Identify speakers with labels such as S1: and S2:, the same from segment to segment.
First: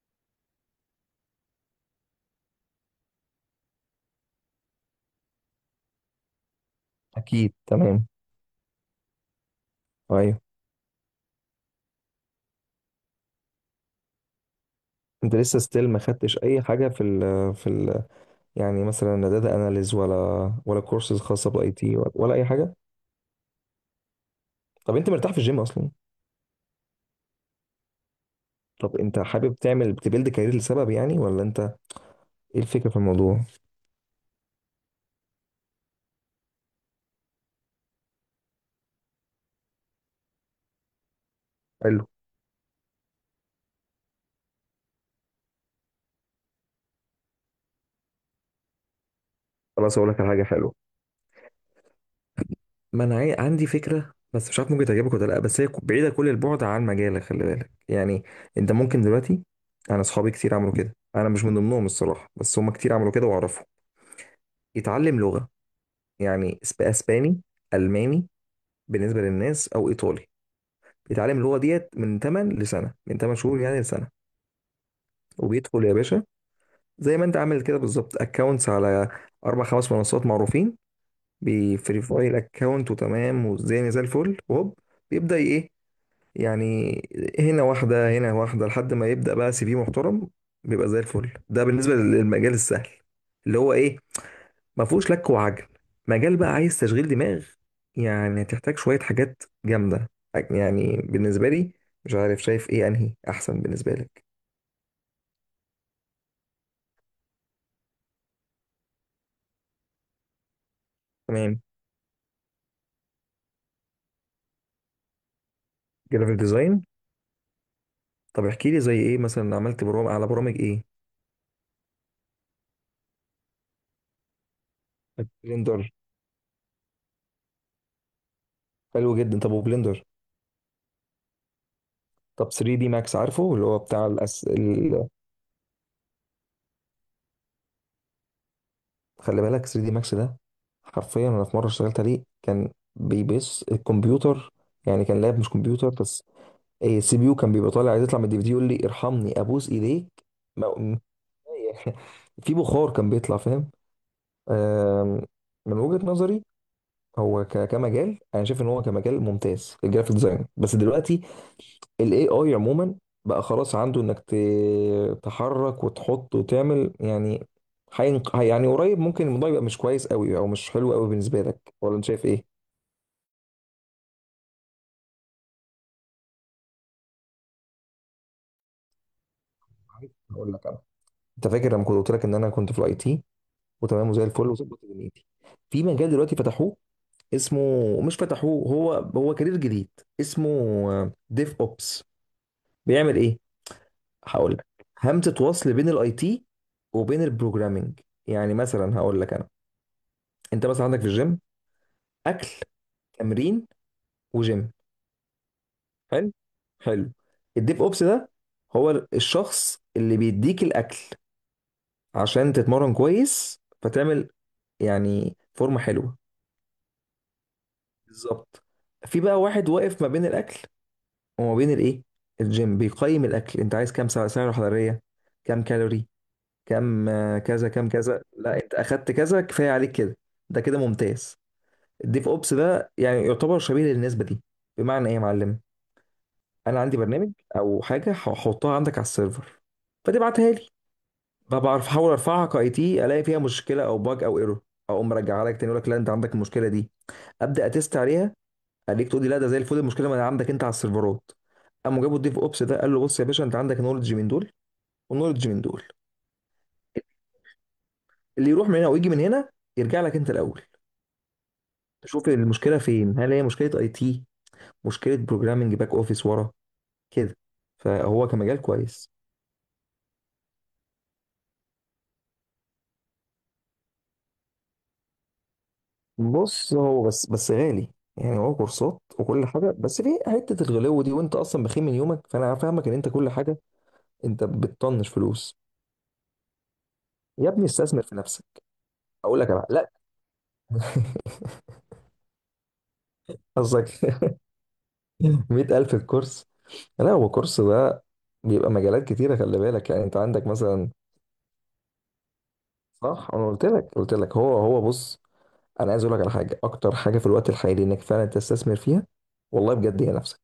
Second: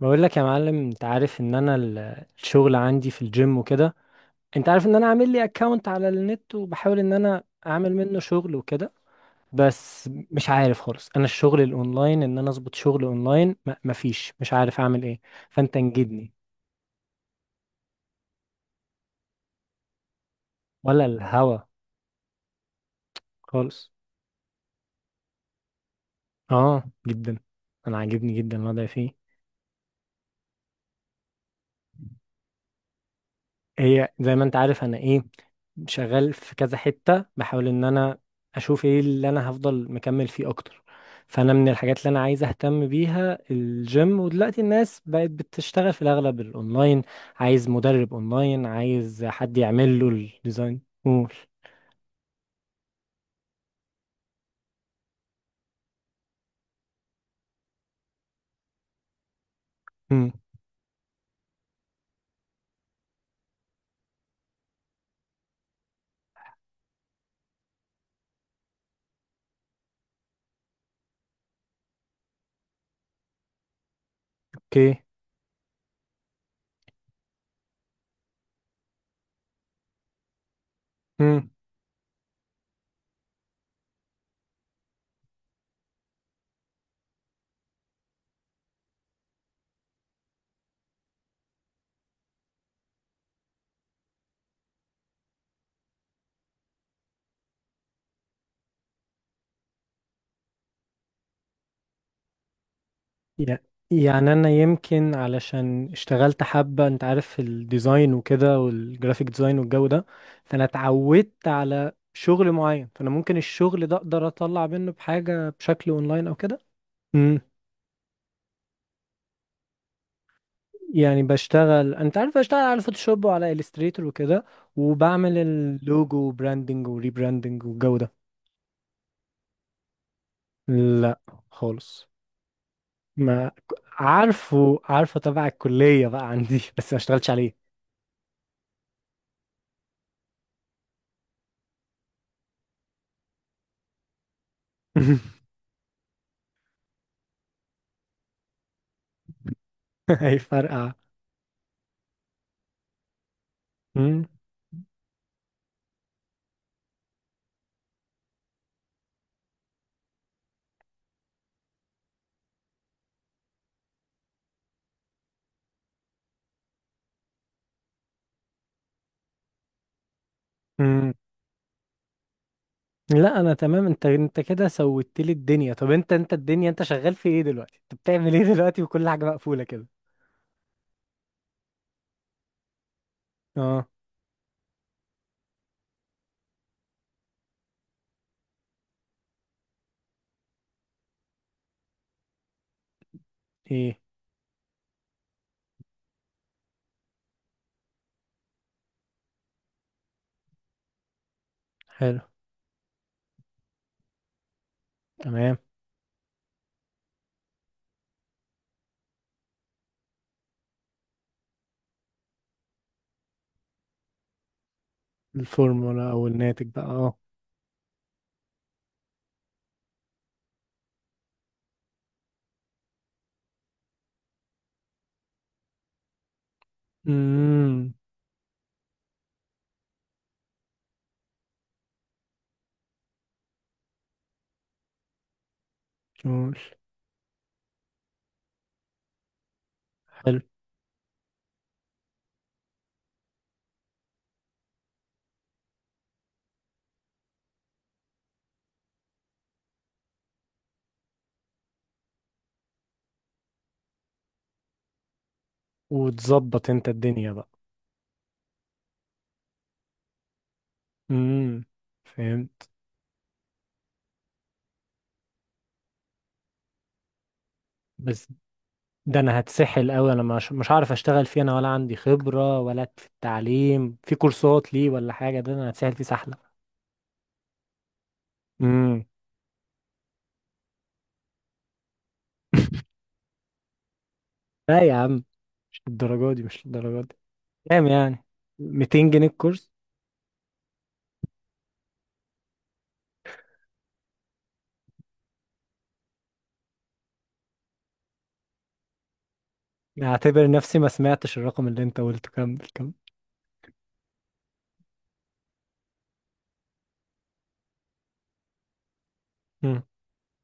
S1: بقول لك يا معلم، انت عارف ان انا الشغل عندي في الجيم وكده. انت عارف ان انا عامل لي اكونت على النت، وبحاول ان انا
S2: اكيد،
S1: اعمل
S2: تمام.
S1: منه شغل وكده. بس
S2: ايوه.
S1: مش عارف خالص، انا الشغل الاونلاين ان انا اظبط شغل اونلاين مفيش، مش عارف اعمل ايه.
S2: انت لسه
S1: فانت
S2: ستيل ما
S1: انجدني.
S2: خدتش اي حاجه في ال يعني مثلا لا داتا اناليز ولا
S1: ولا
S2: كورسز خاصه
S1: الهوا
S2: باي تي ولا اي حاجه؟
S1: خالص.
S2: طب انت مرتاح في الجيم اصلا؟
S1: اه، جدا. انا عاجبني جدا الوضع
S2: طب انت
S1: فيه.
S2: حابب تعمل تبيلد كارير لسبب يعني ولا انت؟ ايه الفكره في الموضوع؟
S1: هي زي ما انت عارف انا ايه، شغال في كذا حتة، بحاول ان انا اشوف ايه اللي انا هفضل مكمل فيه اكتر. فانا من الحاجات
S2: حلو.
S1: اللي انا عايز اهتم بيها الجيم، ودلوقتي الناس بقت بتشتغل في الاغلب الاونلاين. عايز مدرب اونلاين، عايز حد يعمل
S2: خلاص،
S1: له
S2: اقول لك على حاجه حلوه.
S1: الديزاين، قول.
S2: ما انا عاي- عندي فكره بس مش عارف ممكن تعجبك ولا لا، بس هي بعيده كل البعد عن مجالك، خلي بالك يعني. انت ممكن دلوقتي، انا
S1: مم.
S2: اصحابي كتير عملوا كده، انا مش من ضمنهم الصراحه بس هم كتير عملوا كده واعرفهم. يتعلم لغه، يعني اسباني، الماني، بالنسبه للناس، او ايطالي. بيتعلم اللغه ديت من 8 لسنه، من 8 شهور يعني لسنه.
S1: اوكي.
S2: وبيدخل يا باشا زي ما انت عامل كده بالظبط اكونتس على اربع خمس منصات معروفين، بيفيريفاي الاكونت وتمام والدنيا زي الفل. وهوب، بيبدا ايه يعني، هنا واحده هنا واحده لحد ما يبدا بقى سي في محترم، بيبقى زي الفل. ده بالنسبه للمجال السهل اللي هو ايه، ما فيهوش لك وعجل. مجال بقى عايز تشغيل دماغ، يعني هتحتاج شوية حاجات جامدة. يعني بالنسبة لي مش عارف، شايف ايه انهي
S1: يع-
S2: احسن بالنسبة لك؟
S1: يعني انا يمكن علشان اشتغلت حبة، انت عارف، في الديزاين وكده، والجرافيك ديزاين والجو ده. فانا اتعودت
S2: تمام،
S1: على شغل معين، فانا ممكن الشغل ده اقدر اطلع منه بحاجة بشكل اونلاين او
S2: جرافيك
S1: كده.
S2: ديزاين.
S1: امم.
S2: طب احكي لي زي ايه مثلا، عملت برامج على برامج ايه؟
S1: يعني بشتغل، انت عارف، بشتغل على فوتوشوب وعلى الستريتور وكده. وبعمل
S2: بلندر؟
S1: اللوجو وبراندنج وريبراندنج والجو ده.
S2: حلو جدا. طب وبلندر؟
S1: لا، خالص.
S2: طب 3 دي ماكس،
S1: ما
S2: عارفه اللي هو بتاع الأس...
S1: عارفه،
S2: ال...
S1: عارفه تبع الكلية بقى عندي، بس ما اشتغلتش عليه.
S2: خلي بالك 3 دي ماكس ده، حرفيا انا في مرة اشتغلت عليه كان بيبص الكمبيوتر، يعني كان لاب مش كمبيوتر بس، السي بي يو كان بيبقى طالع عايز يطلع من الدي في دي يقول لي ارحمني ابوس ايديك. ما-
S1: هيفرقع.
S2: م- في بخار كان بيطلع، فاهم. آم، من وجهة نظري، هو كمجال انا شايف ان هو كمجال ممتاز الجرافيك ديزاين، بس دلوقتي الاي اي عموما بقى خلاص عنده انك تحرك وتحط وتعمل يعني. يعني قريب ممكن الموضوع يبقى مش كويس قوي او مش حلو قوي
S1: مم.
S2: بالنسبه لك، ولا انت شايف ايه؟
S1: لا، انا تمام. انت كده سويت لي الدنيا. طب انت الدنيا، انت شغال في ايه دلوقتي؟ انت بتعمل ايه دلوقتي وكل حاجه مقفوله كده؟
S2: هقول لك انا، انت فاكر لما كنت قلت لك ان انا كنت في الاي تي
S1: اه.
S2: وتمام وزي الفل وظبط دنيتي؟ في مجال دلوقتي فتحوه، اسمه، مش فتحوه، هو كارير جديد، اسمه ديف اوبس. بيعمل ايه؟
S1: ايه.
S2: هقول لك. همزه وصل بين الاي تي وبين البروجرامينج. يعني مثلا هقول لك انا، انت مثلا عندك في الجيم
S1: حلو.
S2: اكل، تمرين، وجيم.
S1: تمام.
S2: حلو حلو. الديف اوبس ده هو الشخص اللي بيديك الاكل عشان تتمرن كويس، فتعمل يعني فورمه
S1: الفورمولا
S2: حلوه.
S1: او الناتج بقى، اه.
S2: بالظبط. في بقى واحد واقف ما بين الاكل وما بين الايه، الجيم. بيقيم الاكل، انت عايز كام سعره حراريه، كام كالوري، كام، كذا كام
S1: امم.
S2: كذا، لا انت اخدت كذا كفايه عليك كده، ده كده ممتاز. الديف اوبس بقى يعني يعتبر شبيه للنسبه دي. بمعنى ايه يا معلم؟
S1: قول.
S2: انا عندي برنامج او حاجه هحطها عندك على السيرفر،
S1: حلو.
S2: فتبعتها لي بقى، بعرف احاول ارفعها كاي تي، الاقي فيها مشكله او باج او ايرور، اقوم مرجعها لك تاني، يقول لك لا انت عندك المشكله دي، ابدا اتست عليها، خليك تقول لي لا ده زي الفل، المشكله ما عندك انت على السيرفرات. قاموا جابوا الديف اوبس ده، قال له بص يا باشا انت عندك نولج من دول ونولج من دول،
S1: وتظبط انت الدنيا بقى.
S2: اللي يروح من هنا ويجي من هنا، يرجع لك انت الاول
S1: امم.
S2: تشوف
S1: فهمت.
S2: المشكله فين، هل هي مشكله اي تي، مشكله بروجرامنج، باك اوفيس ورا كده.
S1: بس
S2: فهو كمجال كويس.
S1: ده انا هتسحل قوي، انا مش هعرف اشتغل فيه، انا ولا عندي خبره، ولا في التعليم في كورسات ليه، ولا حاجه، ده انا هتسحل فيه سحله.
S2: بص، هو بس غالي. يعني هو كورسات
S1: امم.
S2: وكل حاجه بس في حته الغلو دي، وانت اصلا بخيل من يومك فانا فاهمك ان انت كل حاجه، انت
S1: لا يا
S2: بتطنش
S1: عم،
S2: فلوس.
S1: مش للدرجه دي، مش للدرجه دي.
S2: يا ابني
S1: كام
S2: استثمر في
S1: يعني؟
S2: نفسك.
S1: 200 جنيه
S2: اقول لك على،
S1: الكورس؟
S2: لا. قصدك. 100,000 الكورس؟ لا هو كورس ده بيبقى مجالات كتيرة، خلي بالك يعني. أنت عندك
S1: اعتبر نفسي ما
S2: مثلا،
S1: سمعتش الرقم اللي انت قلته، كمل، كمل.
S2: صح؟ أنا قلت لك هو بص، أنا عايز أقول لك على حاجة أكتر حاجة في الوقت الحالي إنك فعلا تستثمر فيها، والله
S1: مم.
S2: بجد، هي نفسك.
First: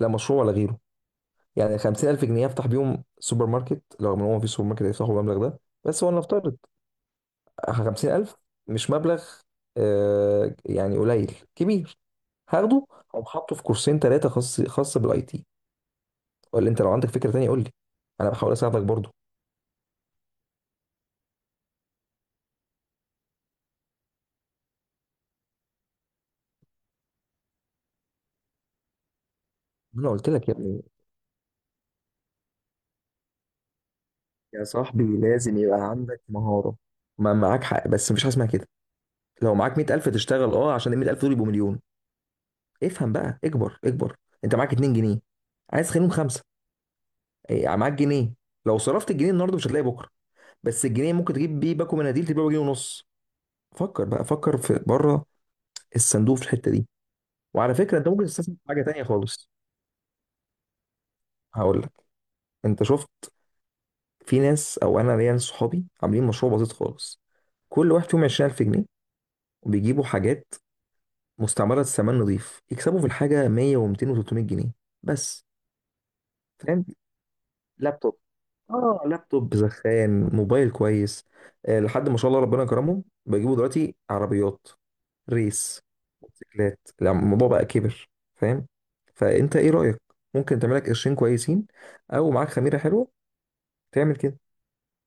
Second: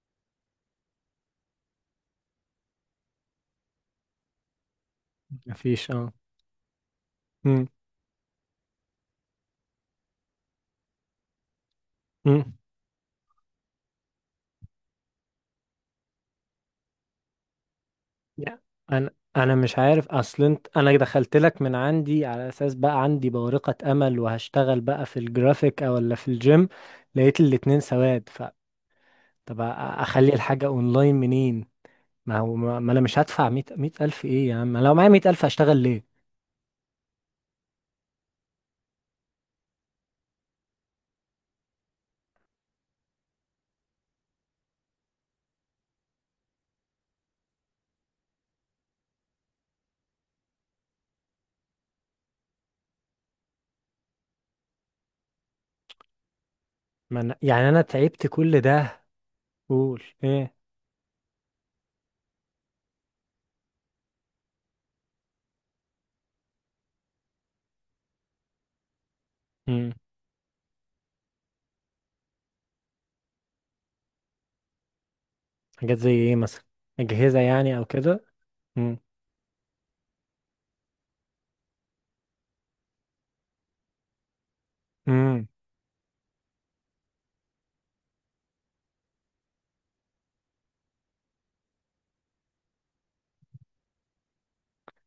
S2: لا مشروع ولا غيره. يعني 50,000 جنيه أفتح بيهم سوبر ماركت، لو إن هو مفيش سوبر ماركت هيفتحوا المبلغ ده،
S1: مفيش،
S2: بس هو
S1: اه.
S2: نفترض.
S1: مم.
S2: 50,000 مش مبلغ، آه يعني قليل كبير.
S1: مم.
S2: هاخده أو حاطه في كورسين ثلاثة، خاص خاص بالأي تي. ولا أنت لو عندك فكرة تانية قول لي، أنا بحاول
S1: يا.
S2: أساعدك
S1: انا
S2: برضه.
S1: انا مش عارف، اصل انت، انا دخلت لك من عندي على اساس بقى عندي بورقة امل، وهشتغل بقى في الجرافيك، او ولا في الجيم. لقيت الاتنين سواد، ف طب
S2: انا قلت
S1: اخلي
S2: لك يا
S1: الحاجة
S2: ابني،
S1: اونلاين منين؟ ما هو، ما انا مش هدفع مية الف ايه يا
S2: يا
S1: عم؟ أنا لو
S2: صاحبي
S1: معايا 100,000
S2: لازم
S1: هشتغل
S2: يبقى
S1: ليه؟
S2: عندك مهارة. ما معاك حق بس مفيش حاجة اسمها كده. لو معاك 100,000 تشتغل، اه، عشان ال 100,000 دول يبقوا مليون. افهم بقى، اكبر اكبر. انت معاك 2 جنيه عايز تخليهم خمسة. إيه، يعني معاك جنيه، لو صرفت الجنيه النهارده مش هتلاقي بكرة، بس الجنيه ممكن تجيب بيه باكو مناديل تبيعه بجنيه ونص. فكر بقى، فكر في بره الصندوق في الحتة دي.
S1: ما أنا، يعني
S2: وعلى
S1: انا
S2: فكرة انت ممكن
S1: تعبت
S2: تستثمر
S1: كل
S2: في حاجة تانية
S1: ده.
S2: خالص.
S1: قول ايه؟
S2: هقول لك. انت شفت، في ناس، او انا ليا ناس صحابي عاملين مشروع بسيط خالص، كل واحد فيهم 20,000 جنيه، وبيجيبوا حاجات مستعمرة، سامان نظيف، يكسبوا في الحاجة 100 و200 و300 جنيه بس.
S1: حاجات زي ايه مثلا؟
S2: فاهم؟
S1: اجهزة يعني او
S2: لابتوب،
S1: كده؟ امم.
S2: اه لابتوب زخان، موبايل كويس. آه، لحد ما شاء الله ربنا كرمهم بيجيبوا دلوقتي عربيات،
S1: امم.
S2: ريس، موتوسيكلات، لا، الموضوع بقى كبر، فاهم. فانت ايه رأيك؟ ممكن تعمل لك قرشين كويسين، او معاك خميرة حلوة تعمل كده.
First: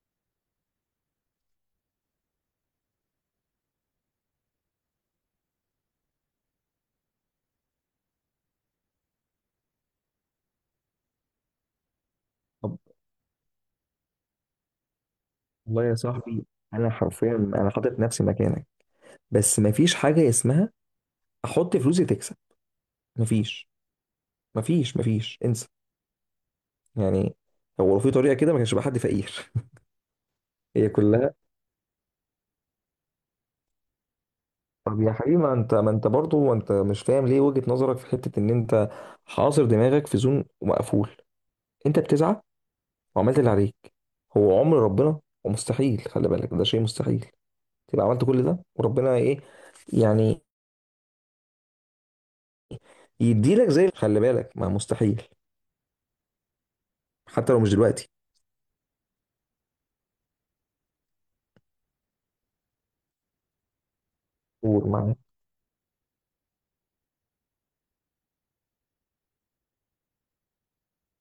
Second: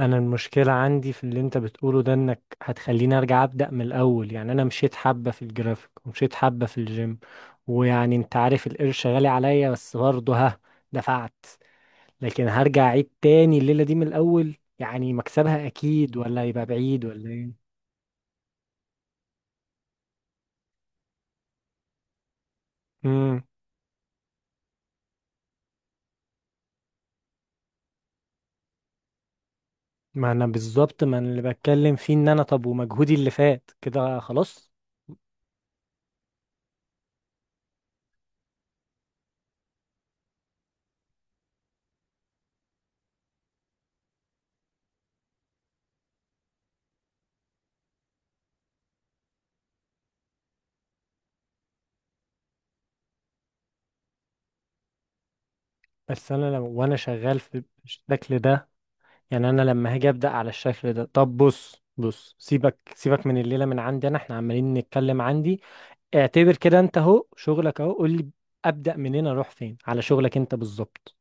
S1: انا المشكلة عندي في اللي انت بتقوله ده، انك هتخليني ارجع ابدأ من الاول، يعني انا مشيت حبة في الجرافيك، ومشيت حبة في الجيم. ويعني انت عارف القرش غالي عليا، بس برضه ها، دفعت. لكن
S2: طب
S1: هرجع اعيد تاني الليلة دي من الاول، يعني مكسبها
S2: والله يا
S1: اكيد ولا
S2: صاحبي،
S1: هيبقى
S2: انا
S1: بعيد ولا
S2: حرفيا
S1: ايه؟
S2: انا حاطط نفسي مكانك، بس مفيش حاجة اسمها احط فلوسي تكسب.
S1: امم.
S2: مفيش. مفيش انسى. يعني هو لو في طريقه كده ما كانش بقى حد فقير.
S1: ما انا
S2: هي
S1: بالظبط، ما أنا
S2: كلها.
S1: اللي بتكلم فيه ان انا، طب ومجهودي اللي فات كده خلاص.
S2: طب يا حبيبي، ما انت ما انت برضه ما انت مش فاهم ليه، وجهه نظرك في حته ان انت حاصر دماغك في زون مقفول. انت بتسعى وعملت اللي عليك، هو عمر ربنا ومستحيل، خلي بالك ده شيء مستحيل، تبقى عملت كل ده وربنا ايه، يعني يديلك زي، خلي بالك ما مستحيل،
S1: بس انا لو وانا شغال
S2: حتى لو
S1: في
S2: مش دلوقتي.
S1: الشكل ده، يعني انا لما هاجي ابدا على الشكل ده. طب بص بص، سيبك سيبك من الليله، من عندي انا، احنا عمالين
S2: قول معايا.
S1: نتكلم عندي. اعتبر كده انت اهو شغلك اهو، قول لي ابدا منين، اروح فين على شغلك انت بالظبط.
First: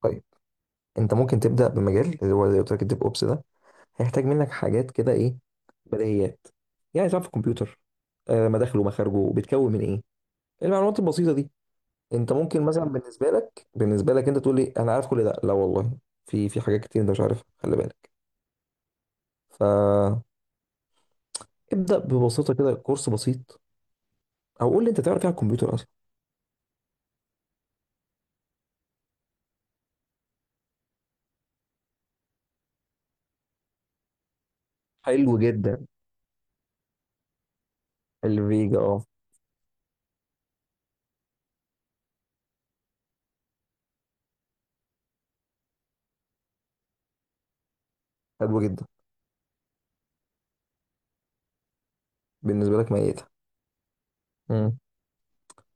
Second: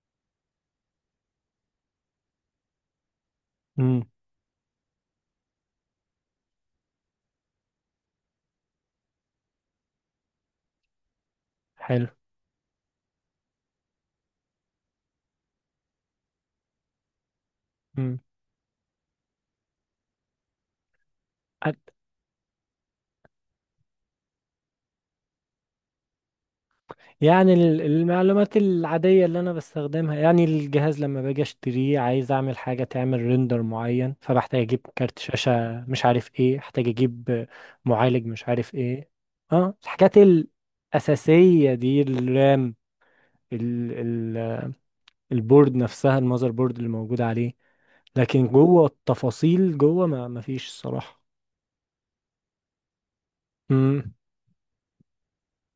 S2: طيب، انت ممكن تبدا بمجال اللي هو زي ما قلت لك الديف اوبس ده،
S1: امم.
S2: هيحتاج منك حاجات كده، ايه، بديهيات. يعني تعرف الكمبيوتر، آه، مداخله مخارجه بيتكون من ايه، المعلومات البسيطه دي.
S1: حلو.
S2: انت ممكن مثلا بالنسبه لك انت تقول لي انا عارف كل ده، لا والله في حاجات كتير انت مش عارفها خلي بالك.
S1: امم.
S2: فابدا ببساطه كده كورس بسيط، او قول لي انت تعرف ايه على الكمبيوتر اصلا.
S1: يعني المعلومات العاديه اللي انا بستخدمها، يعني الجهاز لما باجي اشتريه عايز اعمل حاجه تعمل ريندر معين، فبحتاج اجيب كارت
S2: حلو
S1: شاشه،
S2: جدا.
S1: مش عارف ايه احتاج اجيب، معالج، مش عارف
S2: الفيجا، اه.
S1: ايه. اه، الحاجات الاساسيه دي، الرام، ال ال البورد نفسها، المذر بورد اللي موجود عليه. لكن
S2: حلو جدا.
S1: جوه التفاصيل جوه، ما فيش الصراحة.
S2: بالنسبه لك ميتها.
S1: امم.
S2: امم.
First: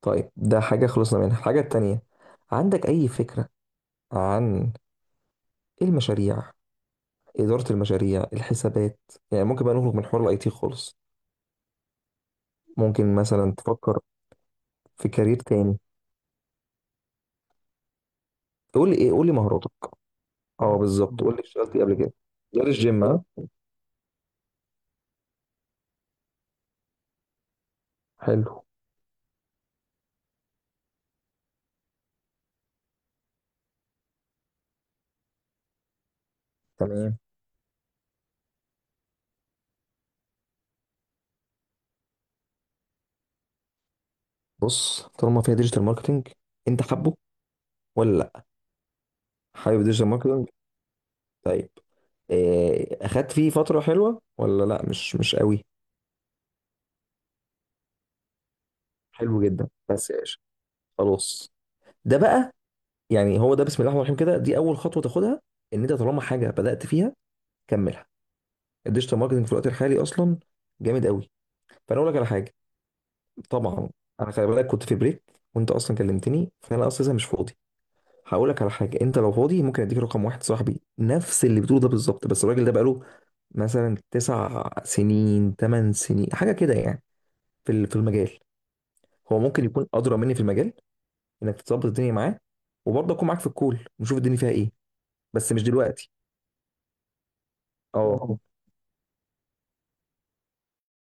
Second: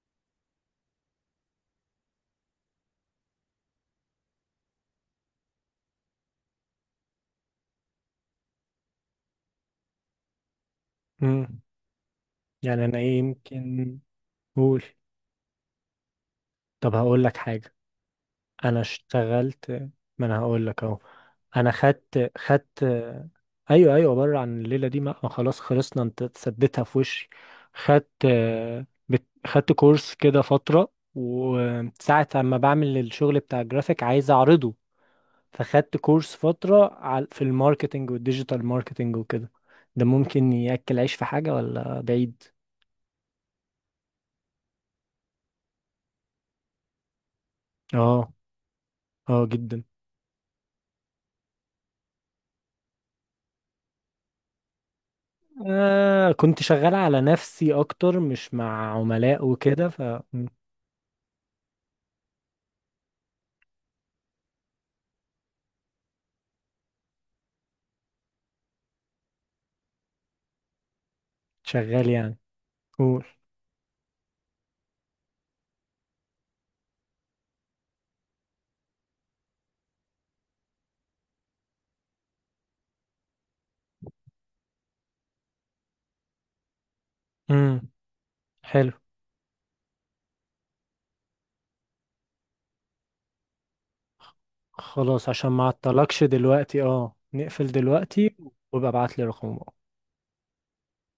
S2: طيب، ده حاجه خلصنا منها، الحاجه التانيه، عندك اي فكره عن المشاريع؟ إدارة المشاريع، الحسابات. يعني ممكن بقى نخرج من حوار الاي تي خالص،
S1: امم. يعني انا
S2: ممكن
S1: ايه
S2: مثلا
S1: يمكن.
S2: تفكر
S1: قول.
S2: في كارير تاني.
S1: طب هقول لك حاجة، انا
S2: تقول لي ايه؟ قول لي
S1: اشتغلت.
S2: مهاراتك.
S1: ما انا هقول
S2: اه
S1: لك اهو.
S2: بالظبط، قول لي
S1: انا
S2: اشتغلت ايه قبل كده،
S1: خدت
S2: غير
S1: خدت
S2: الجيم، ها.
S1: ايوه، ايوه، بره عن الليلة دي، ما خلاص، خلصنا، انت سديتها في وشي. خدت.
S2: حلو.
S1: خدت كورس كده فترة، وساعة اما بعمل الشغل بتاع الجرافيك عايز اعرضه، فخدت كورس فترة
S2: تمام.
S1: في الماركتينج والديجيتال ماركتينج وكده. ده ممكن يأكل عيش في حاجة ولا بعيد؟
S2: بص، طالما فيها ديجيتال ماركتنج، انت حابه ولا
S1: اه.
S2: لا؟
S1: اه، جدا.
S2: حابب ديجيتال ماركتنج، طيب. إيه، اخدت فيه فترة حلوة ولا لا؟ مش قوي.
S1: آه، كنت شغال على نفسي اكتر، مش مع
S2: حلو
S1: عملاء
S2: جدا
S1: وكده، ف.
S2: بس يا باشا.
S1: م،
S2: خلاص، ده بقى، يعني هو ده بسم الله الرحمن الرحيم كده، دي اول خطوة تاخدها، ان انت طالما حاجة بدأت فيها كملها. الديجيتال ماركتنج في الوقت الحالي اصلا جامد قوي. فانا
S1: شغال
S2: اقول لك على
S1: يعني.
S2: حاجه.
S1: قول.
S2: طبعا، انا خلي بالك كنت في بريك وانت اصلا كلمتني فانا اصلا مش فاضي. هقول لك على حاجه، انت لو فاضي ممكن اديك رقم واحد صاحبي نفس اللي بتقوله ده بالظبط، بس الراجل ده بقاله مثلا 9 سنين، 8 سنين، حاجه كده يعني
S1: امم.
S2: في المجال.
S1: حلو.
S2: هو ممكن يكون ادرى مني في المجال انك تظبط الدنيا معاه، وبرضه اكون معاك في الكول ونشوف الدنيا فيها ايه.
S1: خلاص، عشان
S2: بس مش
S1: ما
S2: دلوقتي،
S1: اعطلكش دلوقتي، اه، نقفل دلوقتي،
S2: اه.
S1: وابقى ابعت لي رقمك.